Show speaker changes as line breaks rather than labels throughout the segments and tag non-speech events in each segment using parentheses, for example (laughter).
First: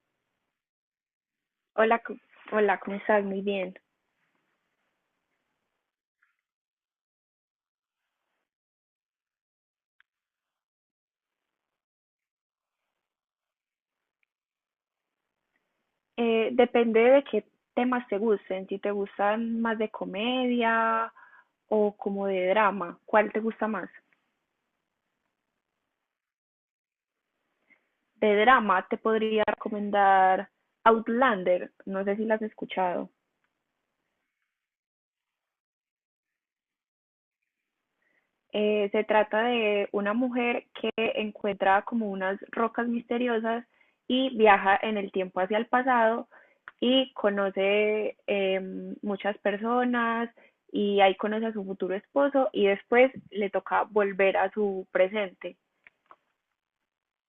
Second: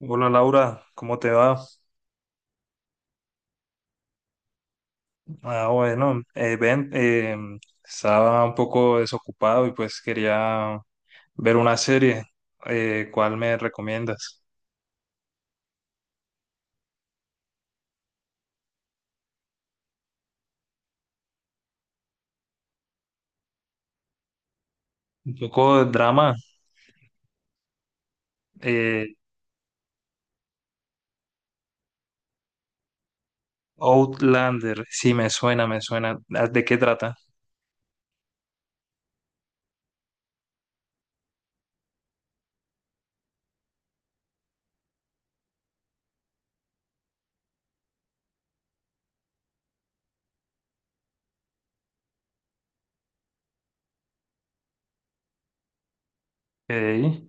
Hola Laura, ¿cómo te va?
Hola, hola, ¿cómo estás? Muy bien.
Ah, bueno, Ben, estaba un poco desocupado y pues quería ver una serie. ¿Cuál me recomiendas?
Depende de qué temas te gusten, si te gustan más de comedia o como de drama, ¿cuál te gusta más?
Un poco de drama.
De drama te
eh,
podría recomendar Outlander, no sé si la has escuchado.
Outlander, sí, me suena, me suena. Ah, ¿de qué trata?
Se trata de una mujer que encuentra como unas rocas misteriosas y viaja en el tiempo hacia el pasado y conoce muchas personas y ahí conoce a su futuro esposo y después le toca volver a su presente.
Ok.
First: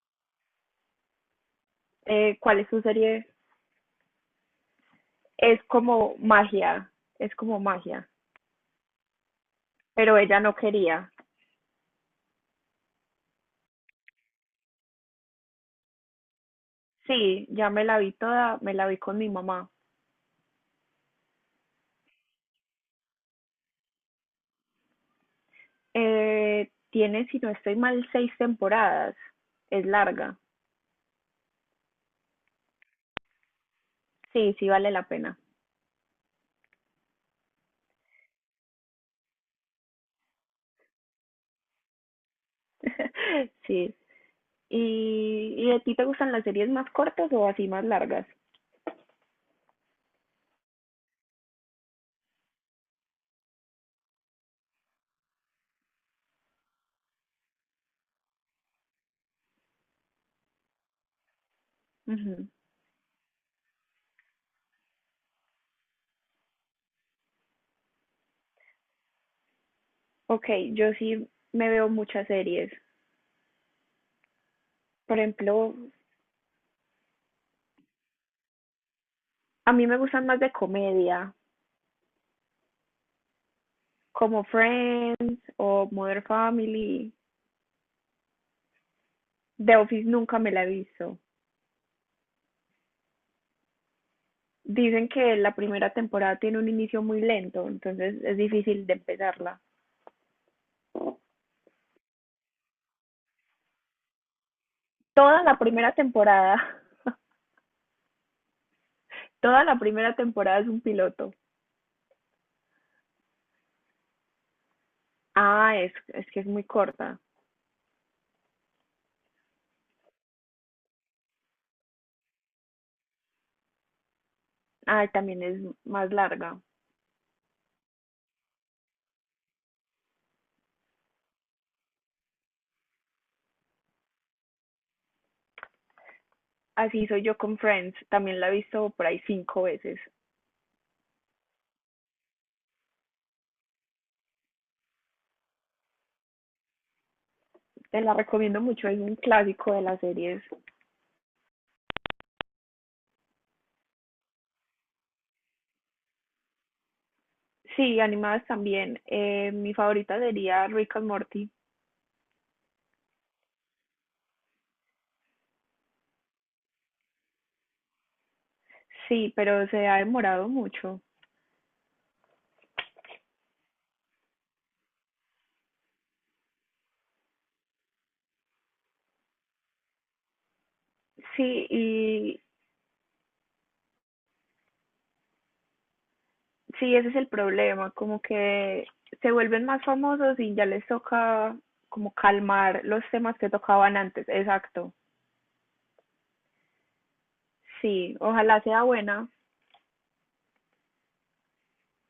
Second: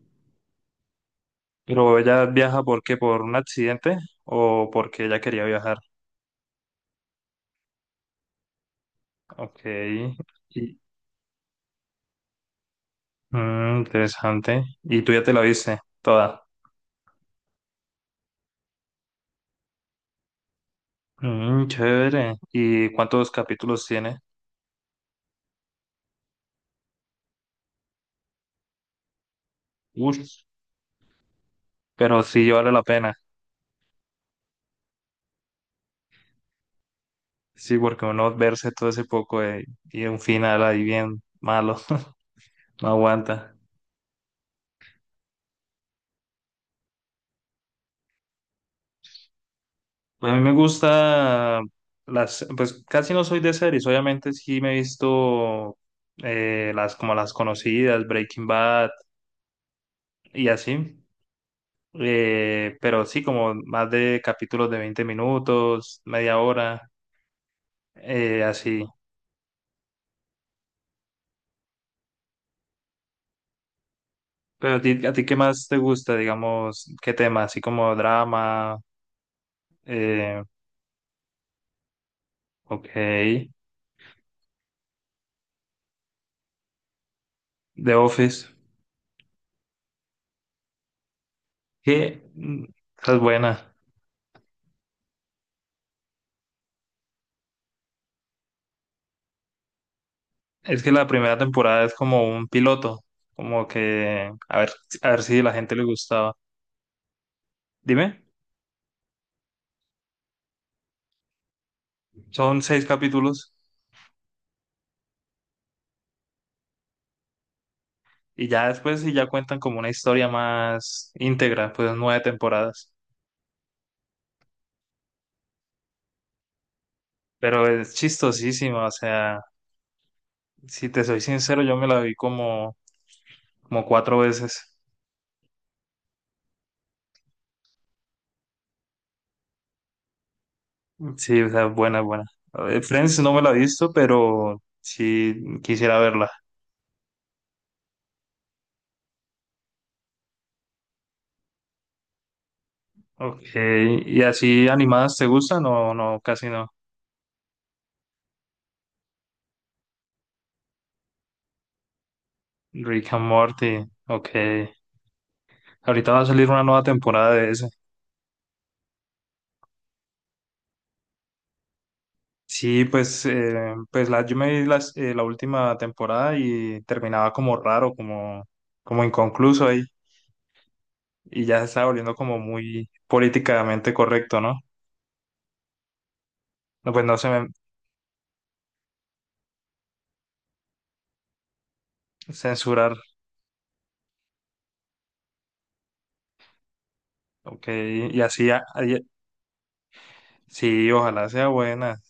Pero ella
¿Cuál
viaja,
es su
¿por qué? ¿Por
serie?
un accidente o porque ella quería
Es
viajar?
como magia, es como magia,
Ok.
pero ella no
Y-
quería.
Interesante. ¿Y tú ya te la viste toda?
Sí, ya me la vi toda, me la vi con mi mamá.
Chévere. ¿Y cuántos capítulos tiene?
Tiene, si no estoy mal, seis temporadas. Es
Uff,
larga.
pero sí vale la pena.
Sí, sí vale la pena.
Sí, porque uno verse todo ese poco y un final ahí bien malo, (laughs) no
(laughs)
aguanta.
Sí. ¿Y, a ti te gustan las series más cortas o así más largas?
A mí me gusta las, pues casi no soy de series, obviamente sí me he visto las como las conocidas, Breaking Bad y así.
Ujú.
Pero sí como más de capítulos de 20 minutos, media hora, así.
Ok, yo sí me veo muchas series.
Pero a ti, a
Por
ti, ¿qué más
ejemplo,
te gusta, digamos, qué tema? Así como drama,
a mí me gustan más
eh,
de comedia,
ok,
como Friends o Modern Family.
The Office,
The Office nunca me la he visto.
que esa es buena.
Dicen que la primera temporada tiene un inicio muy lento, entonces es difícil de empezarla.
Es que la primera temporada es como un piloto, como que a ver si
Toda
a la
la
gente le
primera
gustaba.
temporada, (laughs)
Dime,
toda la primera temporada es un piloto.
son seis capítulos
Ah, es que es muy corta.
y ya después sí ya cuentan como una historia más íntegra, pues nueve temporadas.
Ah, también es más larga.
Pero es chistosísimo, o sea, si te soy sincero, yo me la vi como, cuatro veces.
Así soy yo con Friends. También la he visto por ahí cinco veces.
Sí, o sea, buena, buena. A ver, Friends no me la he visto, pero sí quisiera verla.
Te la recomiendo mucho. Es un clásico de las series.
Ok, ¿y así animadas te gustan? No, no, casi no.
Sí, animadas también. Mi favorita sería Rick and Morty.
Rick and Morty, ok. Ahorita va a salir una nueva temporada de ese.
Sí, pero se ha demorado mucho.
Sí, pues yo me vi la última temporada y terminaba como raro, como, inconcluso ahí. Y ya se
Sí,
estaba volviendo como
y
muy políticamente correcto, ¿no? No,
sí,
pues
ese es
no
el
se me
problema, como que se vuelven más famosos y ya les toca como calmar
censurar.
los temas que tocaban antes. Exacto.
Ok,
Sí,
y así.
ojalá sea buena.
Sí, ojalá sea buena.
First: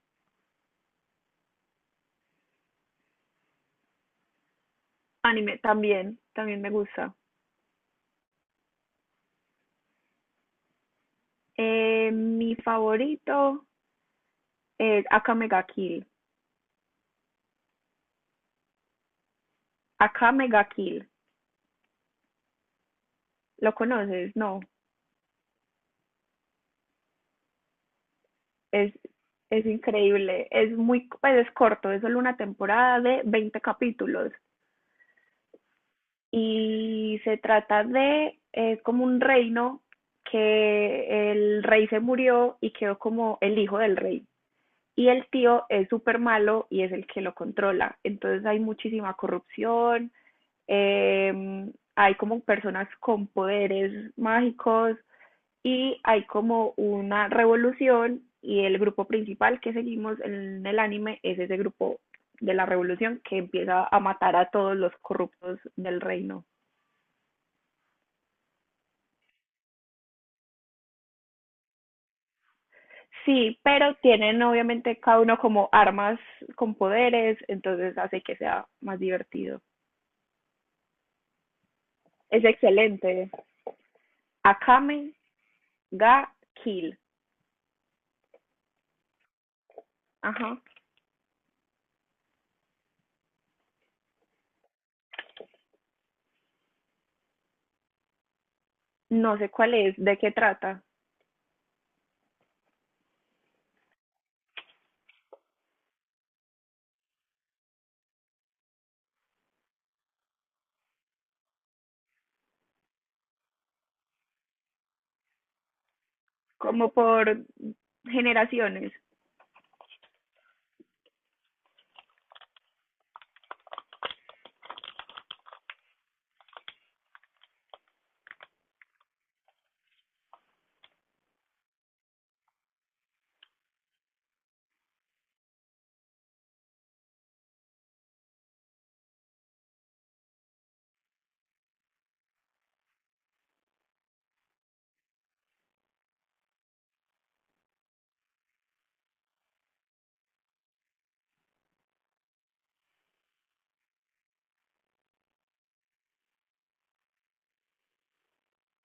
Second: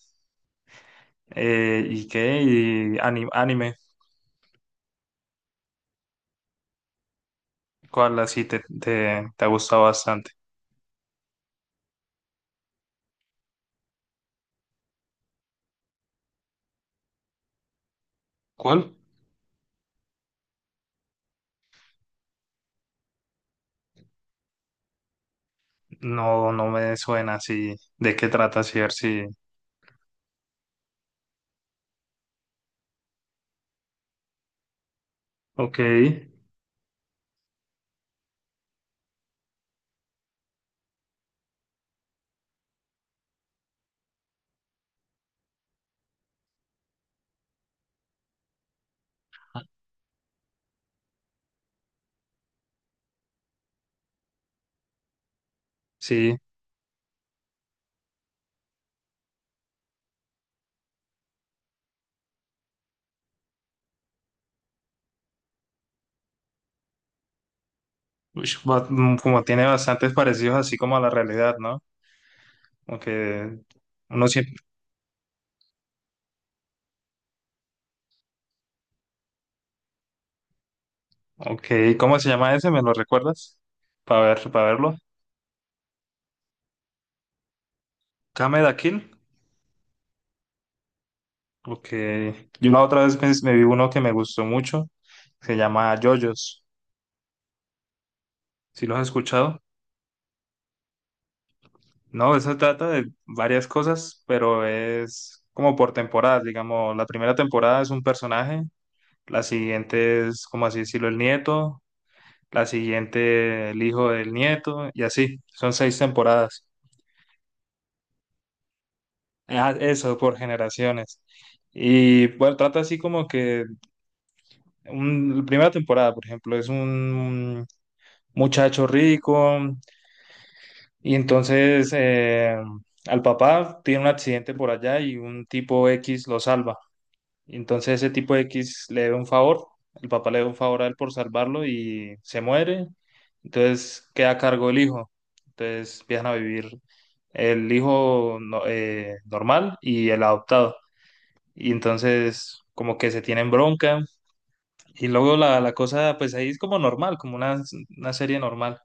¿Y qué? Y anime,
Anime también, también me gusta.
¿cuál así te ha gustado bastante?
Mi favorito es Akame ga Kill.
¿Cuál?
Akame ga Kill. ¿Lo conoces? No.
No, no me suena así. ¿De qué trata, sí? a ver
Es,
si-
es increíble. Pues es corto, es solo una temporada de 20 capítulos.
Ok,
Y se trata de, es como un reino que el rey se murió y quedó como el hijo del rey. Y el tío es súper malo y es el que lo controla. Entonces hay muchísima corrupción, eh, hay como personas con poderes mágicos y hay
sí.
como una revolución y el grupo principal que seguimos en el anime es ese grupo de la revolución que empieza a matar a todos los corruptos del reino.
Ush, como tiene bastantes parecidos así como a la realidad, ¿no? Aunque
Sí, pero
uno
tienen
siempre...
obviamente cada uno como armas con poderes, entonces hace que sea más divertido.
Ok, ¿cómo se
Es
llama ese? ¿Me lo
excelente.
recuerdas? Para verlo.
Akame ga Kill.
Kameda Kill.
Ajá.
Ok. Yo la otra vez me vi uno que me gustó mucho. Se llama JoJo's. ¿Sí lo has
No sé
escuchado?
cuál es, de qué trata.
No, eso trata de varias cosas, pero es como por temporadas, digamos, la primera temporada es un personaje, la siguiente es, como así decirlo, el nieto, la siguiente el hijo del nieto, y así, son seis temporadas.
Como por generaciones
Ah, eso, por generaciones. Y bueno, trata así como que la primera temporada, por ejemplo, es un muchacho rico y entonces al papá tiene un accidente por allá y un tipo X lo salva. Y entonces ese tipo de X le debe un favor, el papá le debe un favor a él por salvarlo y se muere, entonces queda a cargo el hijo, entonces empiezan a vivir el hijo normal y el adoptado, y entonces como que se tienen bronca, y luego la cosa pues ahí es como normal, como una serie normal,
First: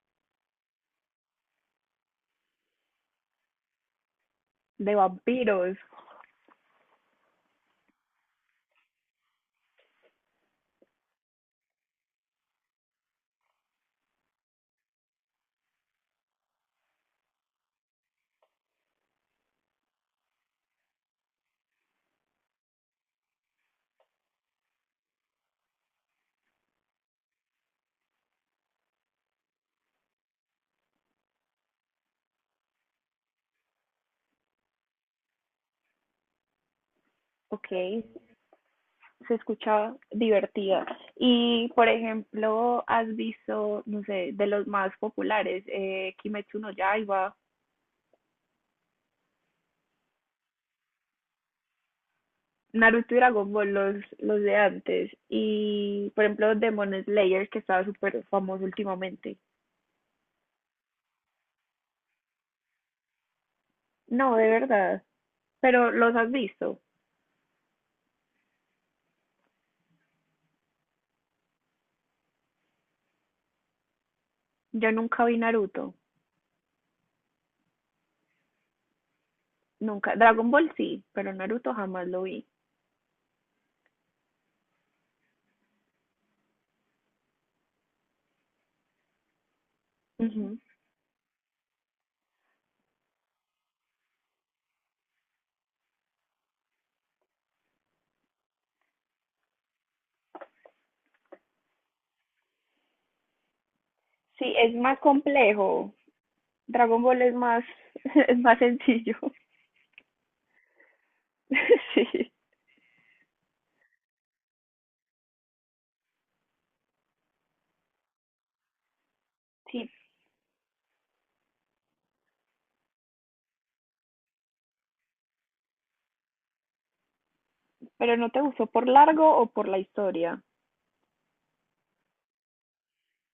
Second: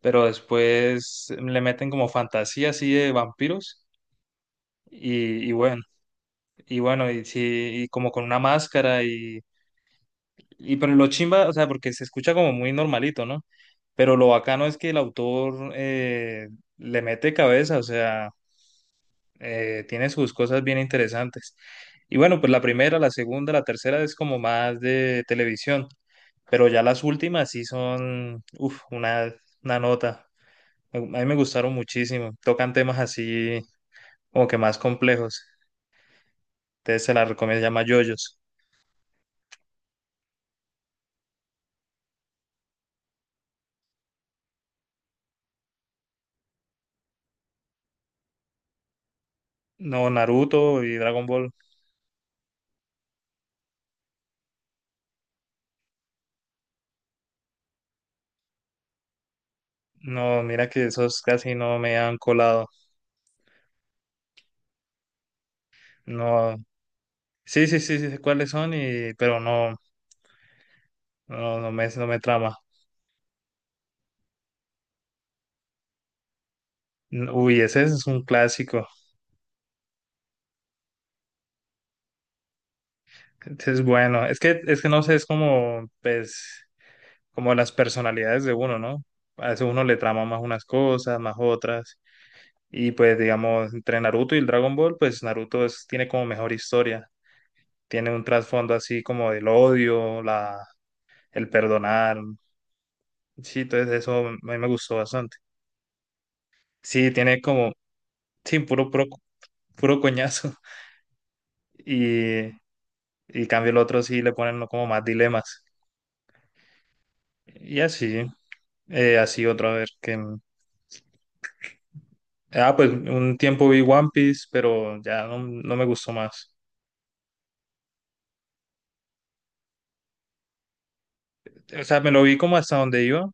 pero después le meten como fantasía así de vampiros,
de
y
vampiros.
bueno, y bueno, y sí, y como con una máscara y... Y pero lo chimba, o sea, porque se escucha como muy normalito, ¿no? Pero lo bacano es que el autor le mete cabeza, o sea, tiene sus cosas bien interesantes. Y bueno, pues la primera, la segunda, la tercera es como más de televisión, pero ya las últimas sí son, uff, una nota. A mí me gustaron muchísimo. Tocan temas así como que más complejos. Entonces se la recomiendo, se
Ok,
llama JoJo's.
se escucha divertida. Y, por ejemplo, has visto, no sé, de los más populares, Kimetsu no Yaiba,
No, Naruto y Dragon Ball.
Naruto y Dragon Ball, los de antes, y por ejemplo Demon Slayer, que estaba súper famoso últimamente.
No, mira que esos casi no me han colado.
No, de verdad, pero los has
No,
visto.
sí, sí, sí, sí sé cuáles son, y pero no, no, no me trama.
Yo nunca vi Naruto,
Uy, ese es un clásico.
nunca. Dragon Ball sí, pero Naruto jamás lo vi.
Ese es bueno. Es que no sé, es como, pues, como las personalidades de uno, ¿no? A veces uno le trama más
Ujú.
unas cosas, más otras. Y pues, digamos, entre Naruto y el Dragon Ball, pues Naruto tiene como mejor historia. Tiene un trasfondo así como del odio, el perdonar. Sí, entonces eso a
Sí,
mí me
es
gustó
más
bastante.
complejo. Dragon
Sí,
Ball es
tiene
más,
como,
(laughs) es
sí,
más
puro, puro,
sencillo.
puro coñazo. (laughs)
(laughs) Sí,
Y, y cambio el otro sí le ponen como más dilemas. Y así, así otra
sí,
vez que... Ah, pues un tiempo vi One Piece, pero ya no, no me gustó más.
pero ¿no te gustó por largo o por la historia?
O sea, me lo vi como hasta donde iba,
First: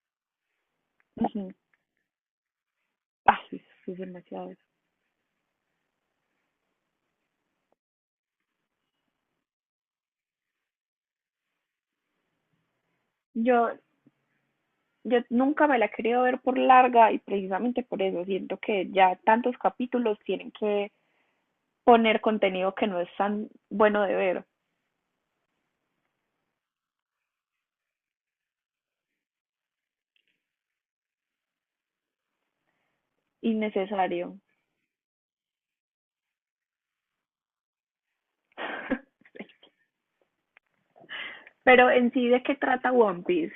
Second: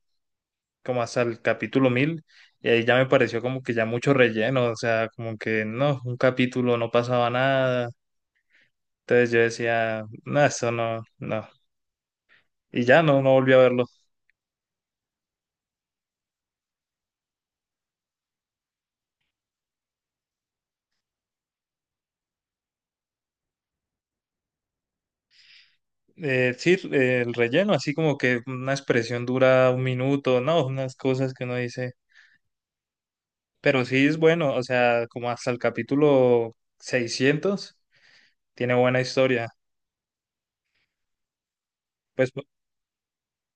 como hasta el
Ujú.
capítulo 1000 y ahí ya me
Ah,
pareció
sí,
como que ya
sí, es
mucho
demasiado.
relleno, o sea, como que no, un capítulo no pasaba nada. Entonces yo decía, no, eso no, no. Y ya no, no volví a
Yo,
verlo.
yo nunca me la he querido ver por larga y precisamente por eso siento que ya tantos capítulos tienen que poner contenido que no es tan bueno de ver,
Sí, el relleno, así como que una expresión dura 1 minuto, no, unas cosas que uno dice. Pero sí es
innecesario.
bueno, o sea, como hasta el capítulo 600 tiene buena
(laughs)
historia.
Pero en sí,
Pues
¿de qué trata One Piece?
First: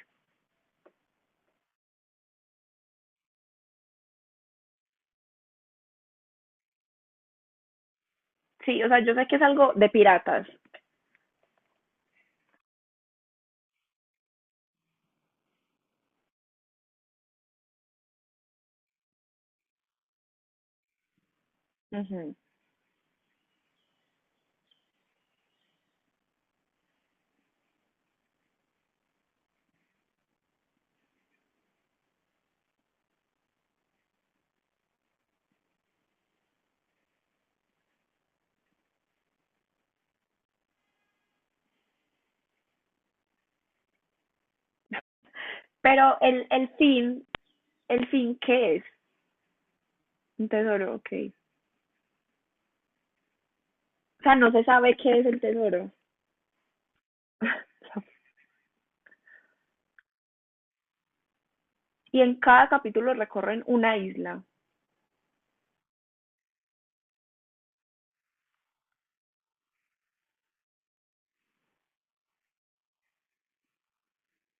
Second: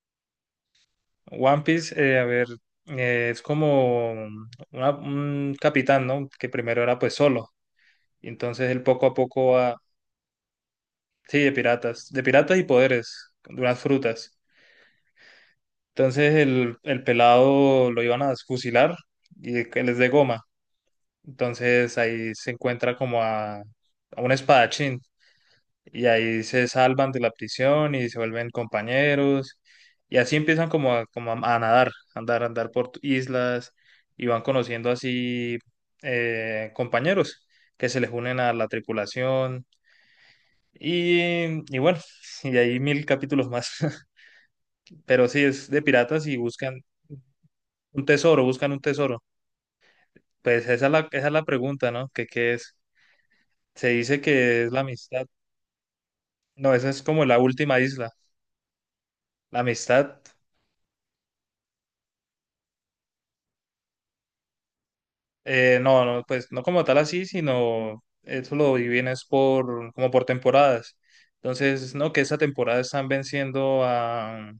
One Piece, a ver, es como un capitán, ¿no? Que primero era pues solo. Y entonces él
Sí, o sea,
poco a
yo sé que es
poco
algo
va,
de piratas,
sí, de piratas y poderes, de unas frutas. Entonces el pelado lo iban a fusilar y que él es de goma. Entonces ahí
ujú,
se encuentra como a un espadachín y ahí se salvan de la prisión y se vuelven compañeros y así empiezan como a, como a nadar, a andar por islas y van conociendo así compañeros que se les unen a la tripulación y bueno, (laughs) y hay 1000 capítulos más, (laughs) pero sí es de
pero
piratas y
el
buscan
fin,
un
el fin,
tesoro, buscan
¿qué
un
es?
tesoro.
Un
Pues esa es
tesoro,
la, esa es
ok.
la pregunta, ¿no? ¿Qué es? Se dice
O sea, no
que
se
es la
sabe qué es
amistad.
el tesoro.
No, esa es como la
(laughs)
última isla. La amistad,
Y en cada capítulo recorren una isla.
no, no, pues no como tal así, sino eso lo dividen es por, como por temporadas. Entonces, no, que esa temporada están venciendo a,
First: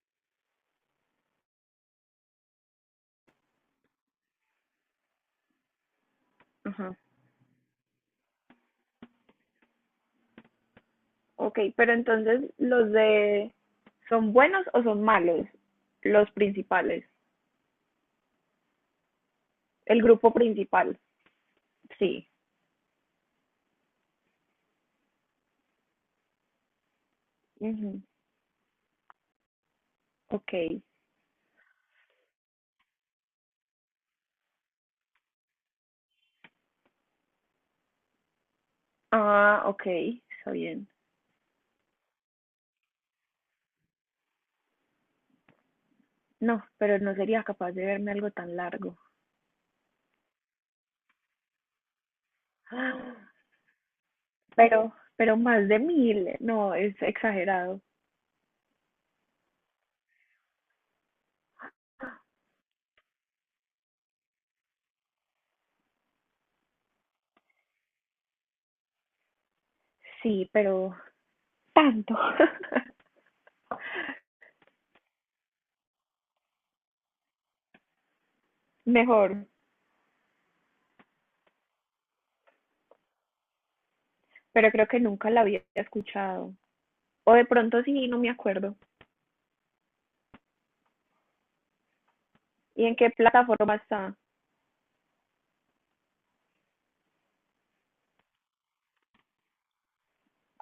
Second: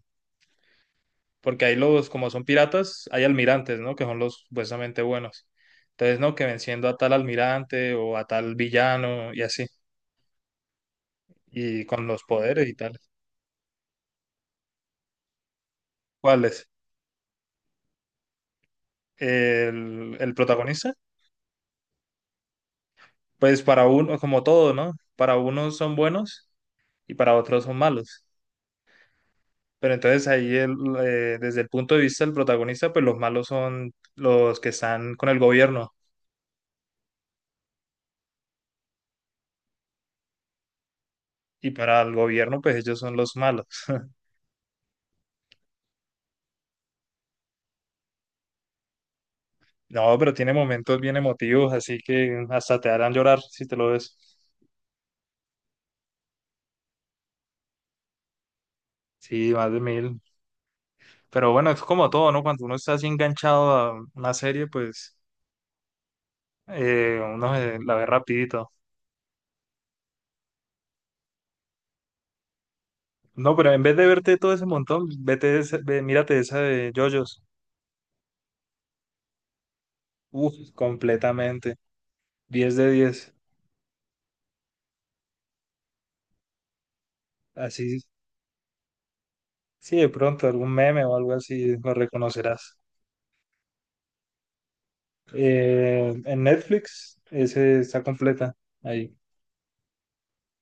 porque ahí los, como son piratas, hay almirantes, ¿no? Que son los supuestamente buenos. Entonces, no, que venciendo a
Ajá.
tal almirante o a tal villano y así,
Ok,
y
pero
con los
entonces
poderes y
los
tal.
de son buenos o son malos, los
Cuáles.
principales, el
¿El,
grupo
el protagonista?
principal, sí.
Pues para uno, como todo, ¿no? Para unos son buenos y para otros son
Ujú,
malos. Pero entonces
ok,
ahí desde el punto de vista del protagonista, pues los malos son los que están con el gobierno,
ah, ok, está bien.
y para el gobierno, pues ellos son los malos. (laughs)
No, pero no sería capaz de verme algo tan largo.
No, pero tiene momentos bien emotivos, así que
(gasps)
hasta te harán
Ah,
llorar si te lo ves.
pero más de mil, no, es exagerado.
Sí, más de 1000. Pero bueno, es como todo, ¿no? Cuando uno está así enganchado a una serie, pues uno se la ve rapidito.
Sí, pero tanto. (laughs)
No, pero en vez de verte todo ese montón, mírate esa de JoJo's.
Mejor,
Uf, completamente. 10 de 10.
pero creo que nunca la había escuchado. O de pronto
Así,
sí, no me acuerdo.
sí, de pronto algún meme o algo así lo reconocerás.
¿Y en qué plataforma está?
En Netflix, ese está completa ahí.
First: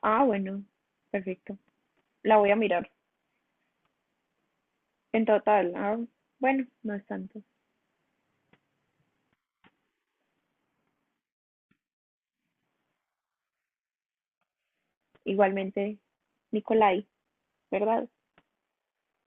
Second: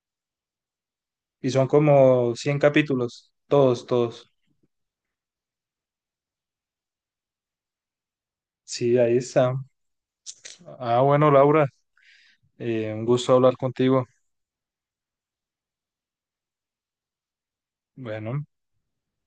Ah, bueno,
Y
perfecto.
son como
La voy a
100
mirar.
capítulos, todos, todos.
En total, ah, bueno, no es tanto.
Sí, ahí está. Ah, bueno, Laura, un gusto hablar contigo.
Igualmente, Nicolai, ¿verdad?
Bueno.